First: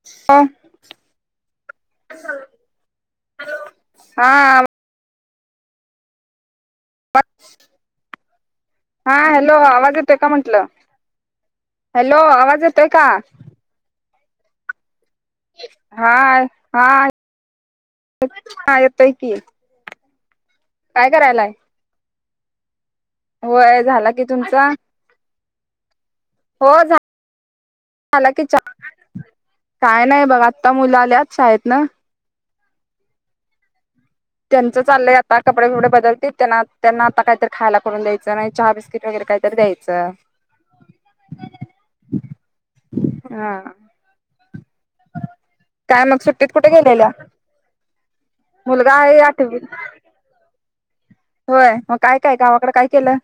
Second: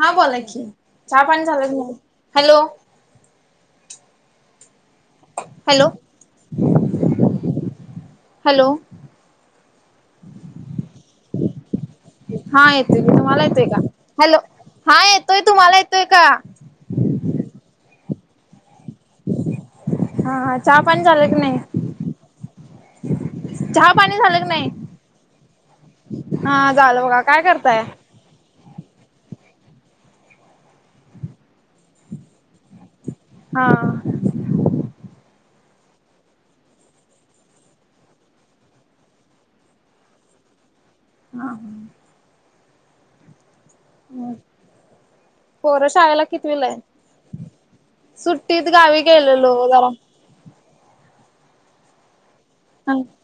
हा बोला हॅलो की. चहा पाणी झालं की नाही? हॅलो. हा. हॅलो. हॅलो हा हॅलो आवाज येतोय का म्हंटलं? हॅलो आवाज येतोय का? येते का? हॅलो हा येतोय तुम्हाला येतोय हा का? हा. हा येतोय की. हा हा. चहा पाणी काय झालं की करायलाय नाही? होय चहा झाला पाणी झालं की तुमचा नाही? हा हो झा झालं बघा. काय करताय? झाला की चा काय नाही बघा आत्ता मुल आल्यात शाळेतनं. हा. त्यांचं चाललंय आता कपडे बिपडे बदलतील. त्यांना त्यांना आता कायतर खायला करून द्यायचं, नाहीतर चहा बीस्कीट वगैर काहीतरी द्याय [unintelligible] हा. हा. पोरं काय मग शाळेला सुट्टीत कितवीला कुठे आहेत? गेलेल्या? सुट्टीत मुलगा गावी आहे गेलेलो आठवी जरा. होय मग काय काय गावाकडे काय केलं?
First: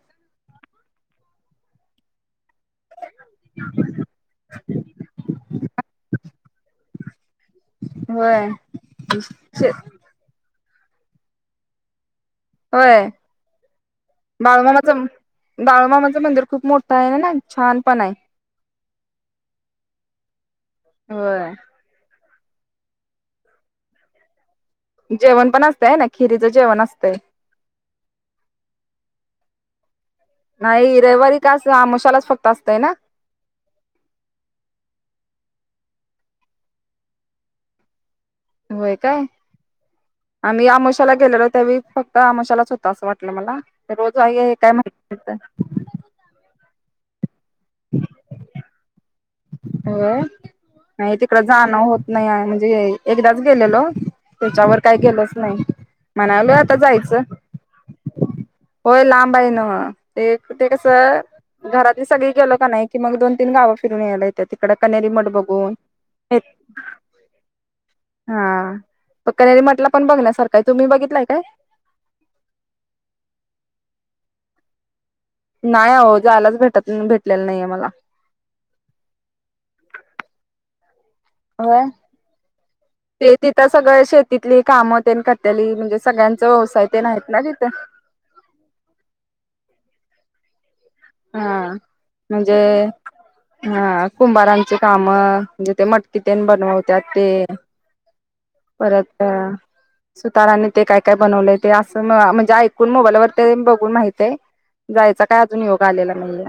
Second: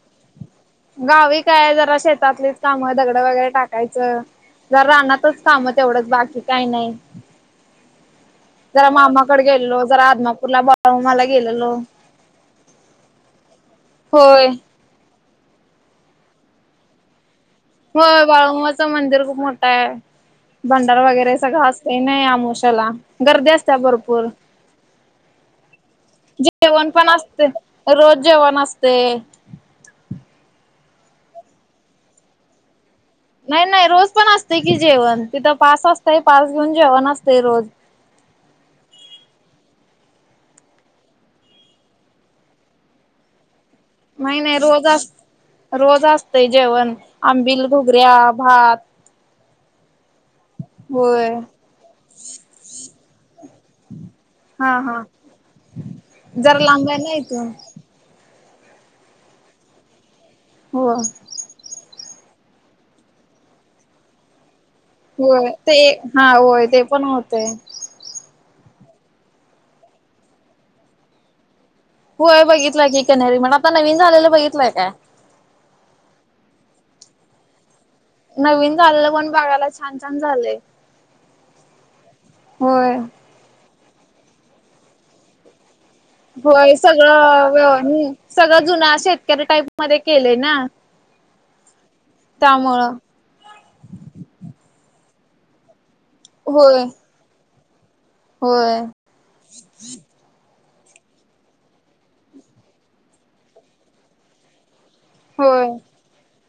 गावी काय जरा शेतातलीच काम, दगडं वगैरे टाकायचं. जरा रानातचं काम तेवढंच बाकी काही नाही. होय जरा मामाकडे गेलेलो, जरा आदमापूरला बाळु मामाला गेलेलो. होय? होय बाळूमामाचं बाळूमामाचं मंदिर खूप मोठं आहे होय नाही? होय बाळुमामाचं मंदिर खूप मोठ आहे. भंडारा वगैरे होय सगळं अस ते नाही आमोशाला गर्दी असत्या भरपूर. जेवण पण असतंय हाय ना, खिरीचं जेवण पण असतंय. असते रोज जेवण असतंय. नाही रविवारी खास अमुशालाच फक्त असतंय ना? नाही नाही रोज पण असतंय की जेवण, तिथं पास असतंय पास घेऊन जेवण असतंय रोज. होय काय? आम्ही आमोशाला गेलेलो त्यावेळी फक्त आमोशालाच होत असं वाटलं मला. रोज नाही आहे हे नाही काय रोज अस माहिती तिथं रोज असतंय जेवण आंबिल, घुगऱ्या, भात. होय नाही होय तिकडं जाणं होत नाही हाय म्हणजे एकदाच गेलेलो, हा त्याच्यावर काय हा गेलोच नाही. म्हणालोय जरा आता लांब आहे ना जायचं. इथून होय लांब आहे न्हवं. ते ते हो कसं घरातली सगळी गेलो का नाही, की मग दोन तीन गाव फिरून यायला ये त्या तिकड कण्हेरी होय ते हा होय ते पण होतंय. हा तो कन्हेरी मठला पण बघण्यासारखं आहे. तुम्ही बघितलाय काय? होय बघितलंय की कन्हेरी मठ. आता नवीन झालेलं बघितलंय काय? नाही अहो जायलाच भेटत भेटलेल नाहीये मला. नवीन झालेलं पण बघायला छान छान झालंय. होय. होय. ते तिथं सगळं शेतीतली कामं तेन करतेली. म्हणजे सगळ्यांच होय व्यवसाय तेन आहेत ना सगळं तिथं. व्यव हम्म सगळं जुना शेतकरी टाईप मध्ये केलंय ना. हा म्हणजे त्यामुळं हा कुंभारांची कामं म्हणजे ते मटकी तेन होय. बनववत्यात ते. होय. परत सुतारांनी ते काय काय बनवलंय, ते असं म्हणजे ऐकून मोबाईलवर ते बघून माहित हाय. जायचा काय अजून होय योग आलेला नाहीये.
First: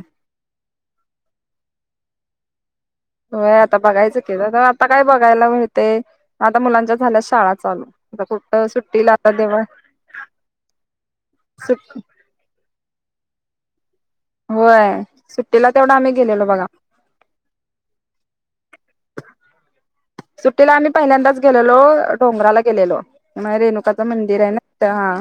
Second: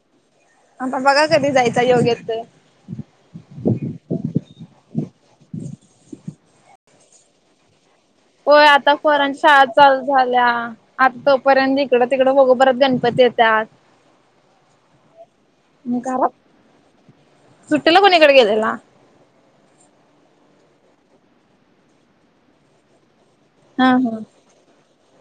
आता बघा कधी जायचा योगे येतोय? व्हय बघायचं की, तर आता काय बघायला मिळते आता मुलांच्या झाल्या शाळा चालू. आता कुठ होय आता सुट्टीला पोरांच्या तेव्हा शाळा चालू झाल्या. आता तोपर्यंत सुट इकडं तिक तिकडे बघु परत गणपती येत्यात. व्हय, सुट्टीला तेवढं आम्ही घरात गेलेलो बघा. सुट्टीला कुणीकडं गेलेला? सुट्टीला आम्ही पहिल्यांदाच गेलेलो, डोंगराला गेलेलो. माय हा रेणुकाचं हा. मंदिर आहे ना त्या हा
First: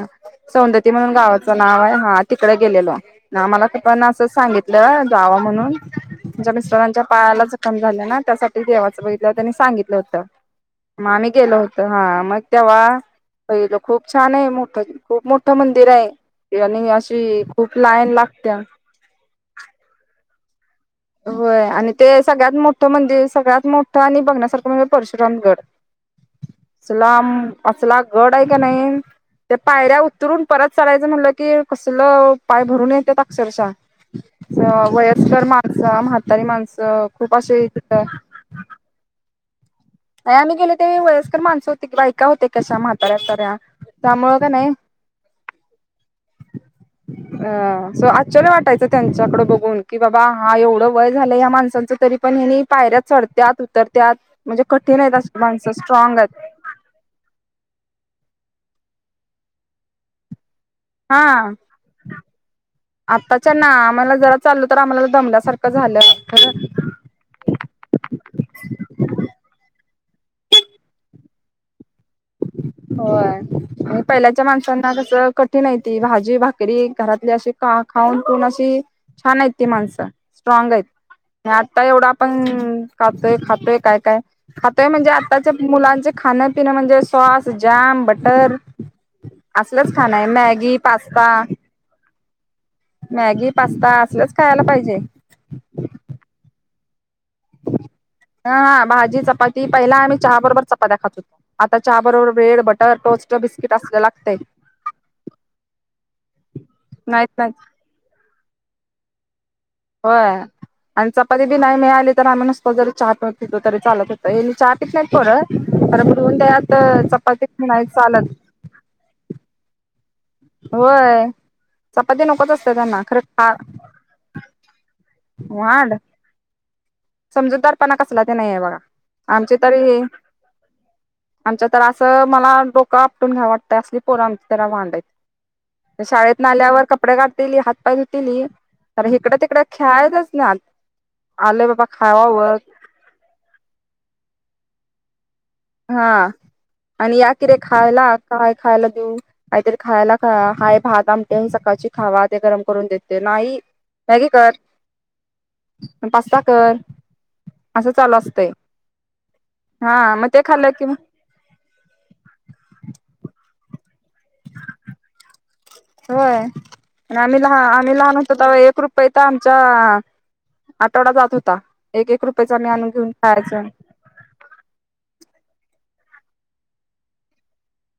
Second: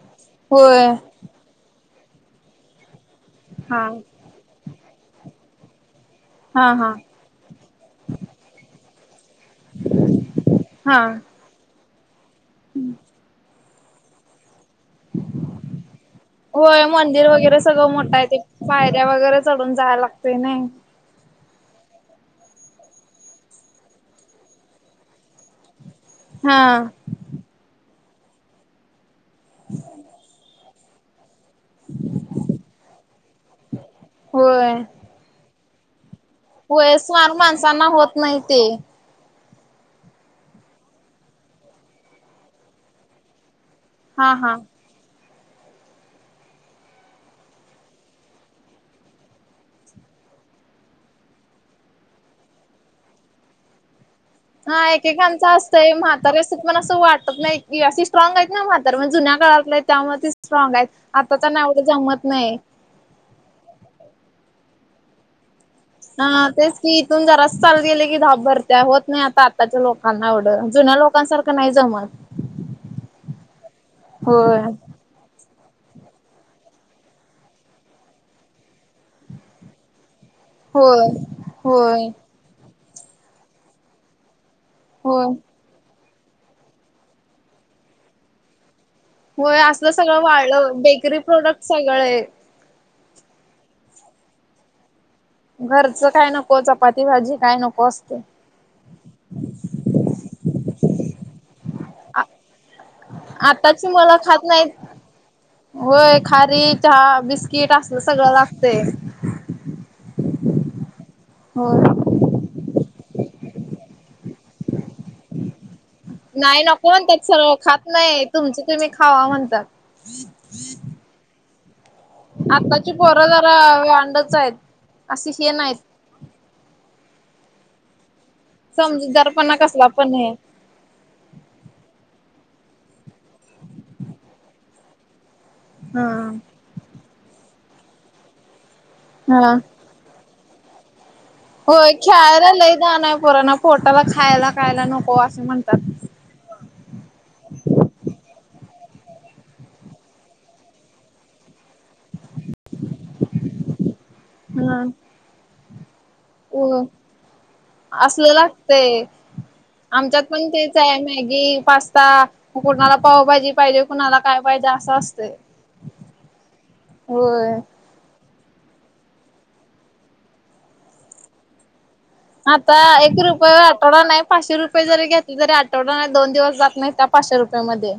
होय. सौंदती म्हणून गावात च नाव हाय हा तिकडे गेलेलो. हा मलापण असं सांगितलं जावा म्हणून. त्यांच्या हा हा मिस्टरांच्या पायाला जखम झाल्या ना, त्यासाठी देवाचं बघितल्यावर त्यांनी सां होतं. हा. मग आम्ही गेलो होतो. हा मग तेव्हा पहिलं खूप छान आहे मोठं. खूप मोठं मंदिर आहे होय आणि अशी खूप लाईन लागत्या. त्या वगैरे चढून जायाय लागतय नाही. होय आणि ते सगळ्यात मोठं मंदिर, सगळ्यात मोठं आणि बघण्यासारखं म्हणजे परशुरामगड. हा. लांब असला गड आहे का नाही त्, या पायऱ्या उतरून परत चलायचं म्हणलं की कसल पाय भरून येतेेत अक्षरशः. होय वयस्कर माणसा म्हा म्हातारी माणसं खूप असे तिथं माहितेय. नाही आम्ही गेलो त्यावेळी वयस्कर माणसं होते की बायका होते कशा म्हाताऱ्या साऱ्या, हा त्यामुळ का हा नाही [inaudible] अ सो आश्चर्य वाटायचं त्यांच्याकड बघून, की बाबा हा एवढं वय झालं या माणसांच तरी पण हेनी पायऱ्यात चढत्यात, उतरत्याात. हा एकेकांच असतंय. म्हातारे आहेत अस तुम्ही मला असं वाटत नाही, की अशी स्ट्रॉंग आहेत ना म्हातार. म जुन्या काळातली हाय त्यामुळे ती स्ट्रॉंग हायत. आता त्यांना एवढं जमत नाय. आताच्या ना आम्हाला जरा चालो तर आम्हाला दमल्यासारखं झालं. हा खरं तेच की इथून जरास चालत गेलं की धाप भरत्या. होत नाही आता आताच्या लोकांना एवढं. जुन्या लोक लोकांसारखं नाही जमत. होय आणि पहिल्याच्या होय माणसांना कसं कठीण आहे ती. भाजी भाकरी घरातली अशी का खाऊन पिऊन अशी छान आहेत ती माणसं. स्ट्रॉंग हायत होय आणि आता एवढं होय आपण खातोय खातोय काय का. खातोय म्हणजे होय आताच्या मुलांचे खाणं पिणं म्हणजे सॉस जॅम बटर. होय असलं असलंच खाणं सगळं आहे मॅगी वाढलं बेकरी पास्ता प्रोडक्ट सगळं मॅगी पास्ता असलंच खायला पाहिजे. घरचं काय नको चपाती भाजी काय नको असतं. ही हा भाजी चपाती पहिला आम्ही चहा बरोबर चपात्या खात होतो, आता चहा बरोबर ब्रेड, बट हा टोस्ट, बिस्किट आताची असलं मुलं लागतंय. खात नाहीत. होय खारी, चहा, नाहीत नाही बिस्किट असल सगळं लागतय होय आणि चपातीबी नाही होय. मिळाली पण आम्ही मणसत जरी चहा पीत होतो तरी चालत होतं यांनी चहा पीत नाहीत पोर तर दन त्या नाही नको आत म्हणत्यात चपाती सरळ खात नाही चालत. तुमचं तुम्ही खावा म्हणतात. होय चपाती नकोच असते आत्ताची त्यांना खर पोरं जरा वांडच आहेत. अशी हे नाहीत वाड. समजूतदारपणा कसला ते नाही बघा, समजूतदारपणा आमचे तरी कसला हे पण आमच्या तर असं मला डोकं आपटून घ्यावं वाटतं असली पोर आमची तर वांड हाईत. हा. शाळेतना आल्यावर कपडे काढतीली हात पाय धुतीली तर हिकडं हा. तिकड खे खेळेतच नान आले बाबा च्यायला खावावं लै जा नाही पराना पोटाला खायला खायला नको असं म्हणतात. हा आणि या किर खायला काय खायला देऊ. काहीतरी खायला हाय भात आमटे सकाळची खावा ते गरम करून देते, नाही मॅगी कर हा. पास्ता कर. असं चालू असल असतंय लागते हा आमच्यात मग ते पण खाल्लं तेच कि मग आहे मॅग की पास्ता कुणाला पावभाजी पाहिजे कुणाला काय पाहिजे असं असते. होय आणि आम्ही लहा. आम्ही लहान होतो तर एक रुपये तर आमचा आठवडा जात होता. एक एक रुपयाचं आम्ही आता आणून घेऊन एक खायच. रुपये आठवडा नाही पाचशे रुपये जरी घेतले तरी आठवडा नाही दोन दिवस जात नाही त्या पाचशे रुपये मध्ये.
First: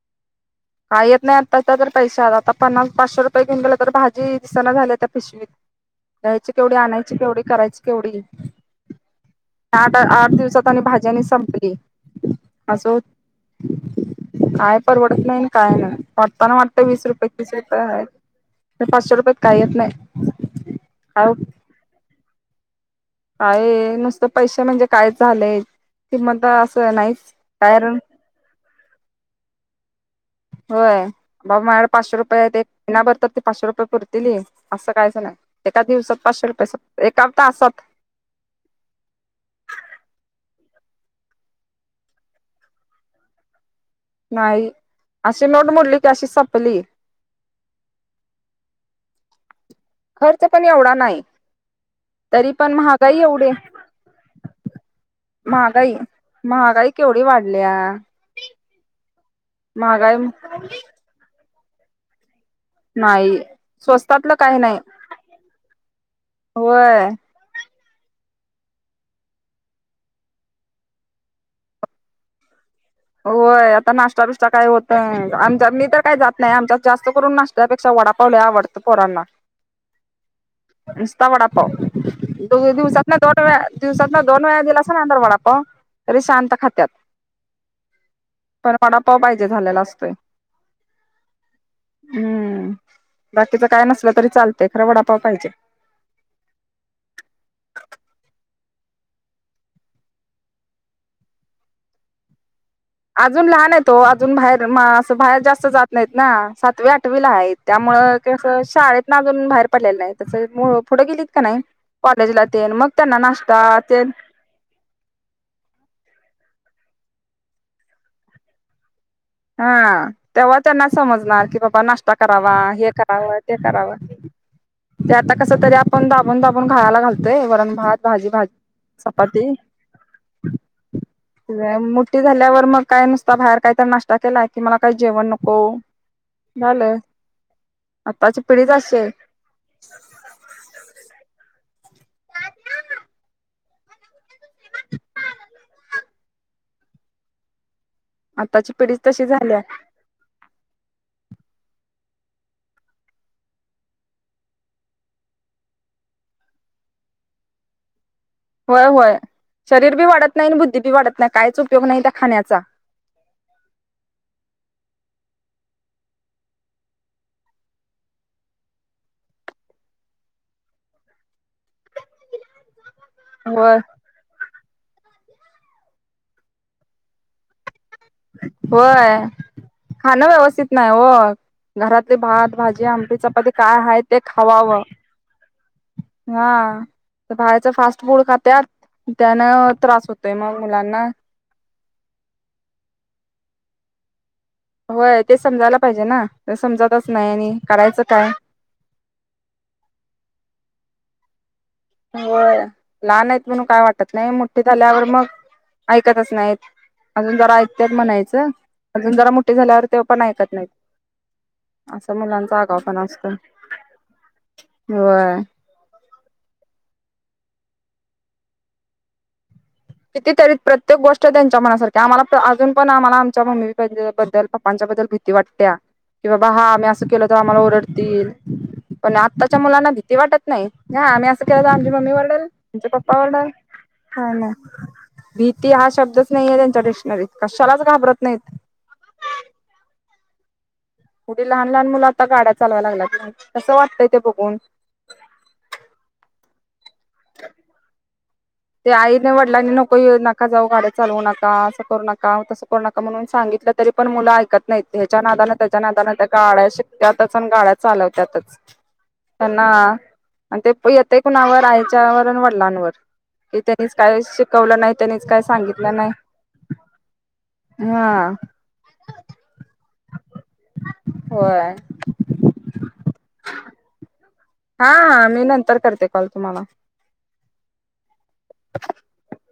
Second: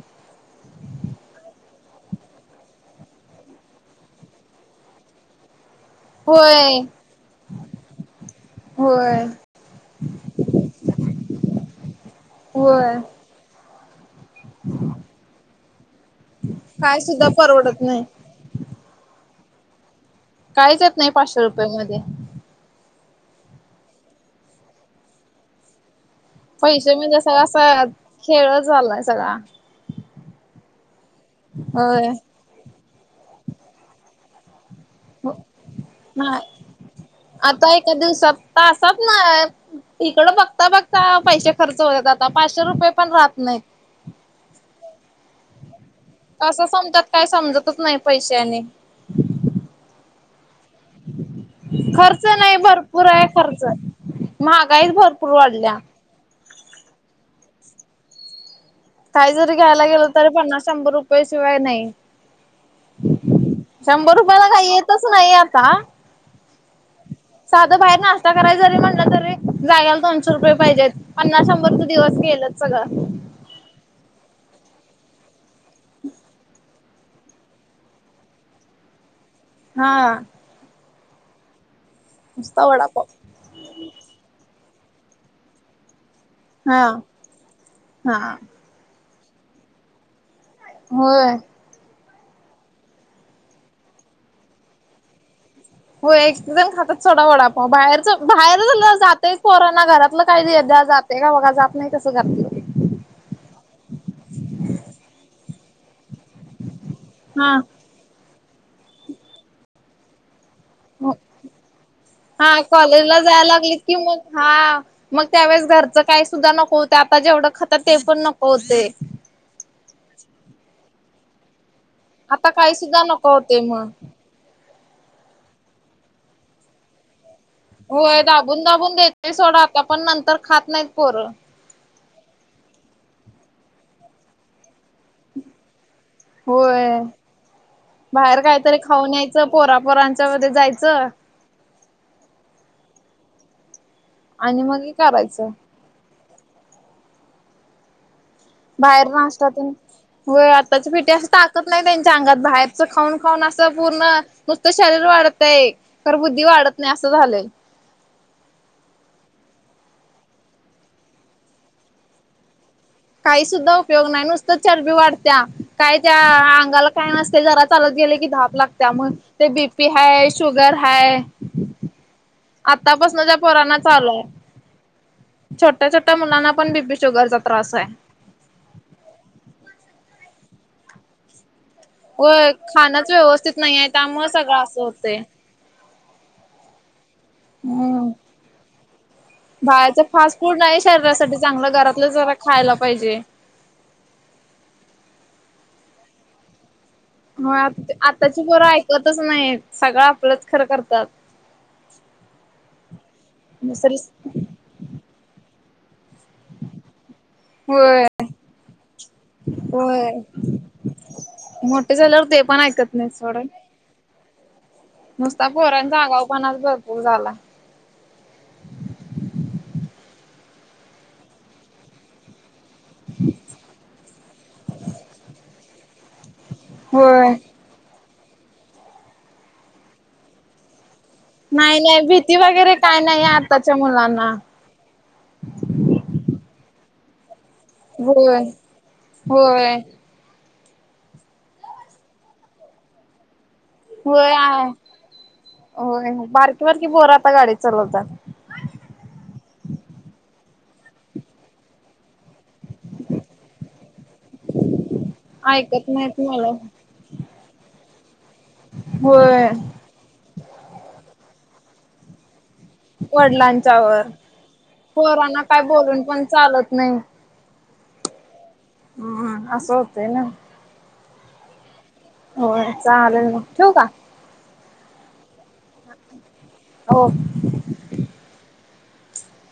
का येत नाही आता त्या तर पैश आता पन्नास पाचशे रुपये घऊन गले तर भाजी दिसना झाल्या त्या पिश घ्यायची केवढी होय आणायची केवढी करायची केवढी? होय आठ आठ दिवसात आणि भाज्यांनी संपली अस होय होत. काय परवडत नाही काय नाही वाटताना वाटत काय वीस सुद्धा रुपये तीस रुपये परवडत नाही. आहे. पाचशे रुपयात काही येत नाही. काहीच येत नाही काय पाचशे रुपया मध्ये. काय नुसतं पैसे म्हणजे कायच झालाय कि मत असं पैसे नाहीच म्हणजे सगळा असा कारण. खेळच झालाय सगळा. होय बघ माझ्याकडे होय पाचशे रुपये एक पहिना भरतात ती पाचशे रुपये पुरतील असं कायच एका दिवसात नाही पाचशे रुपये एका आता तासात. एका दिवसात. तासातन इकडं बघता बघता पैसे खर्च होतात आता पाचशे रुपये पण राहत नाही. नाही असं नोट मोडली. की अशी कसं सपली समतात काय समजतच नाही पैशे आणि. खर्च पण एवढा नाही. खर्च तरी नाही पण भरपूर महागाई आहे एवढी खर्च महागाईच भरपूर वाढल्या. महागाई महागाई केवढी वाढलीया? काही जरी घ्यायला गेलं तरी पन्नास शंभर रुपये शिवाय नाही. नाही शंभर स्वस्तातलं रुपयाला काही नाही येतच नाही आता. होय. साधं बाहेर नाश्ता करायला जरी म्हणलं तरी जागाला दोनशे रुपये पाहिजेत. पन्नास शंभर त दिवस गेलच सगळं. होय आता नाश्ता बिष्टा काय होतय आमचा मी तर काय जात नाही आमच्यात जास्त करून नाशत्यापेक्षा वडा पाव लय आवडतं पोरांना. हा.. नुसता. वडा पाव नुसता दो वडापाव दिवसातून दोनं. दिवसातना दोन वेळा गेलास ना अंदर वडा पाव तरी शांत हा हा. त्याने पडापाव पाहिजे झालेला असतोय. होय. हम्म. बाकीच काय? नसलं तरी चालतय खरं वडापाव पाहिजे. हो एक जण खातात सोडा वडापाव बाहेरच बाहेर ला जातं पोरांना घरातलं काही दे जात ते का बघा जात नाही तसं करती. अजून लहान आहे तो अजून बाहेर मा असं बाहेर जास्त जात नाहीत ना सातवी आठवीला आहे त्या हा मुळं शाळेतन आजून बाहेर पडलेलं नाहीत. तस मुळं- पुढं गेलीत का नाही कॉलेजला हा तेन मग कॉलेजला त्यांना जायला नाश्ता लागलीत की तेन मग हा मग त्यावेळेस घरचं काही सुद्धा नको होते आता जेवढं खातात ते पण नको होते. हा. तेव्हा त्यांना समजणार की बाबा नाश्ता. आता करावा काही हे सुद्धा नको करावा ते होते मग. करावा ते आता कसं तरी आपण दाबून-दाबून खायला घालोय वरण भात होय भाजी भाजी दाबून दाबून देते चपाती सोडा आता पण नंतर खात नाहीत पोरं. मुठी झाल्यावर मग काय नुसता बाहेर काही तर नाश्ता केला कि मला काही जेवण नको. झालं होय. बाहेर आताची काय? पिढीच तर अशी आहे खाऊन यायचं. पोरापोरांमध्ये जायचं. आणि मगी करायचं. आताची पिढीच बाहेर तशी नाष्टा झाल्या तेन. होय. आत्ताच्या पिटया असं ताकत नाही. त्यांच्या अंगात बाहेरच खाऊन खाऊन असं पूर्ण. नुसतं शरीर वाढतंय. खर, बुद्धी वाढत नाही असं झालंय. हो. होय. शरीर बी वाढत नाही. आणि बुद्धी बी वाढत नाही. कायच? उपयोग नाही त्या खाण्याचा. काही सुद्धा उपयोग नाही. नुसतं चरबी वाढत्या. काय? त्या अंगाला काय! नसतंय. जरा चालत गेले की धाप लागत्या मग. ते बीपी हाय. Sugar high. आतापासूनं त्या होय पोराना चालू आहे. छोट्या-छोट्या मुलांना पण बी पी, शुगरचा त्रास आहे. होय खाणं व्यवस्थित नाही हो. घरातली होय भात, भाजी, खाणच आमटी, चपाती व्यवस्थित नाही काय? आहे ते त्यामुळे सगळं असं खावावं. होते हा.. बाहेरच फास्ट हम्म फूड खात्यात त्यान त्रास बाहेरच होतोय फास्ट मग, फूड नाही मुलांना शरीरासाठी चांगलं घरातलं जरा खायला पाहिजे. होय ते समजायला पाहिजे ना ते समजतच नाही हो आणि करायचं काय. आताची पोरं ऐकतच नाहीत, सगळं आपलंच खरं करत्यात. हो. लहान आहेत म्हणून काय? दुसरी वाटत नाही.. मोठी झाल्यावर मग, ऐकतच नाहीत. अजून जरा ऐकतत होय म्हणायचं. अजून जरा मोठी झाल्यावर तेव होय पण ऐकत नाहीत. मोठे असं झाल्यावर ते पण मुलांचा आगाव ऐकत पणा नाही असतो. सोड होय नुसता पोरांचा आगाव पणा भरपूर झाला. किती? तरी प्रत्येक गोष्ट त्यांच्या मनासारखी आम्हाला तर अजून. पण आम्हाला आमच्या मम्मी पद्द बद्दल पप्पांच्या बद्दल भीती वाटत्या. की बाबा. हा आम्ही असं केलं होय तर आम्हाला ओरडतील? तील पण आत्ताच्या मुलांना भीती वाटत नाही हा आम्ही एखादं वेळेस नाही आमची नाही मम्मी भीती ओरडलं, वगैरे हिचे काय पप्पा नाही ओरडलं आताच्या मुलांना. हा ना. भीती हा शब्दच नाही आहे त्यांच्या डिशनरीत. कशालाच घा होय. होय. केवढी? लहान लहान मुलं आता गाड्या चालवा लागल्यात. कसं वाटतंय ते होय बघून आहे होय हो बारकी बारकी पोरं आता गाडी चालवतात. ते आईने वडिलांनी नको ये नका जाऊ गाड्या चालवू नका असं करू नका तसं करू नका म्हणून सांगितलं तरी पण मुलं ऐकत नाहीत ह्याच्या नादानें त्याच्या ऐकत नादानें नाहीत त्या मुलं काढाय त्यांतच आणि गाड्या चालवत्यातच. होय [unintelligible] आणि ते येतंय कुणावर, आईच्यावर आणि वडिलांनवर. कि त्यांनीच वडिलांच्यावर. काय शिकवलं नाही, त्यांनीच पोरांना काय सांगितलं बोलून नाही. पण चालत नाही. हां.. हम्म.. असं होतंय ना, होय. होय चालेल ना, ठेवू कां. हा.. मी नंतर करते, कॉल तुम्हाला. हो. [unintelligible]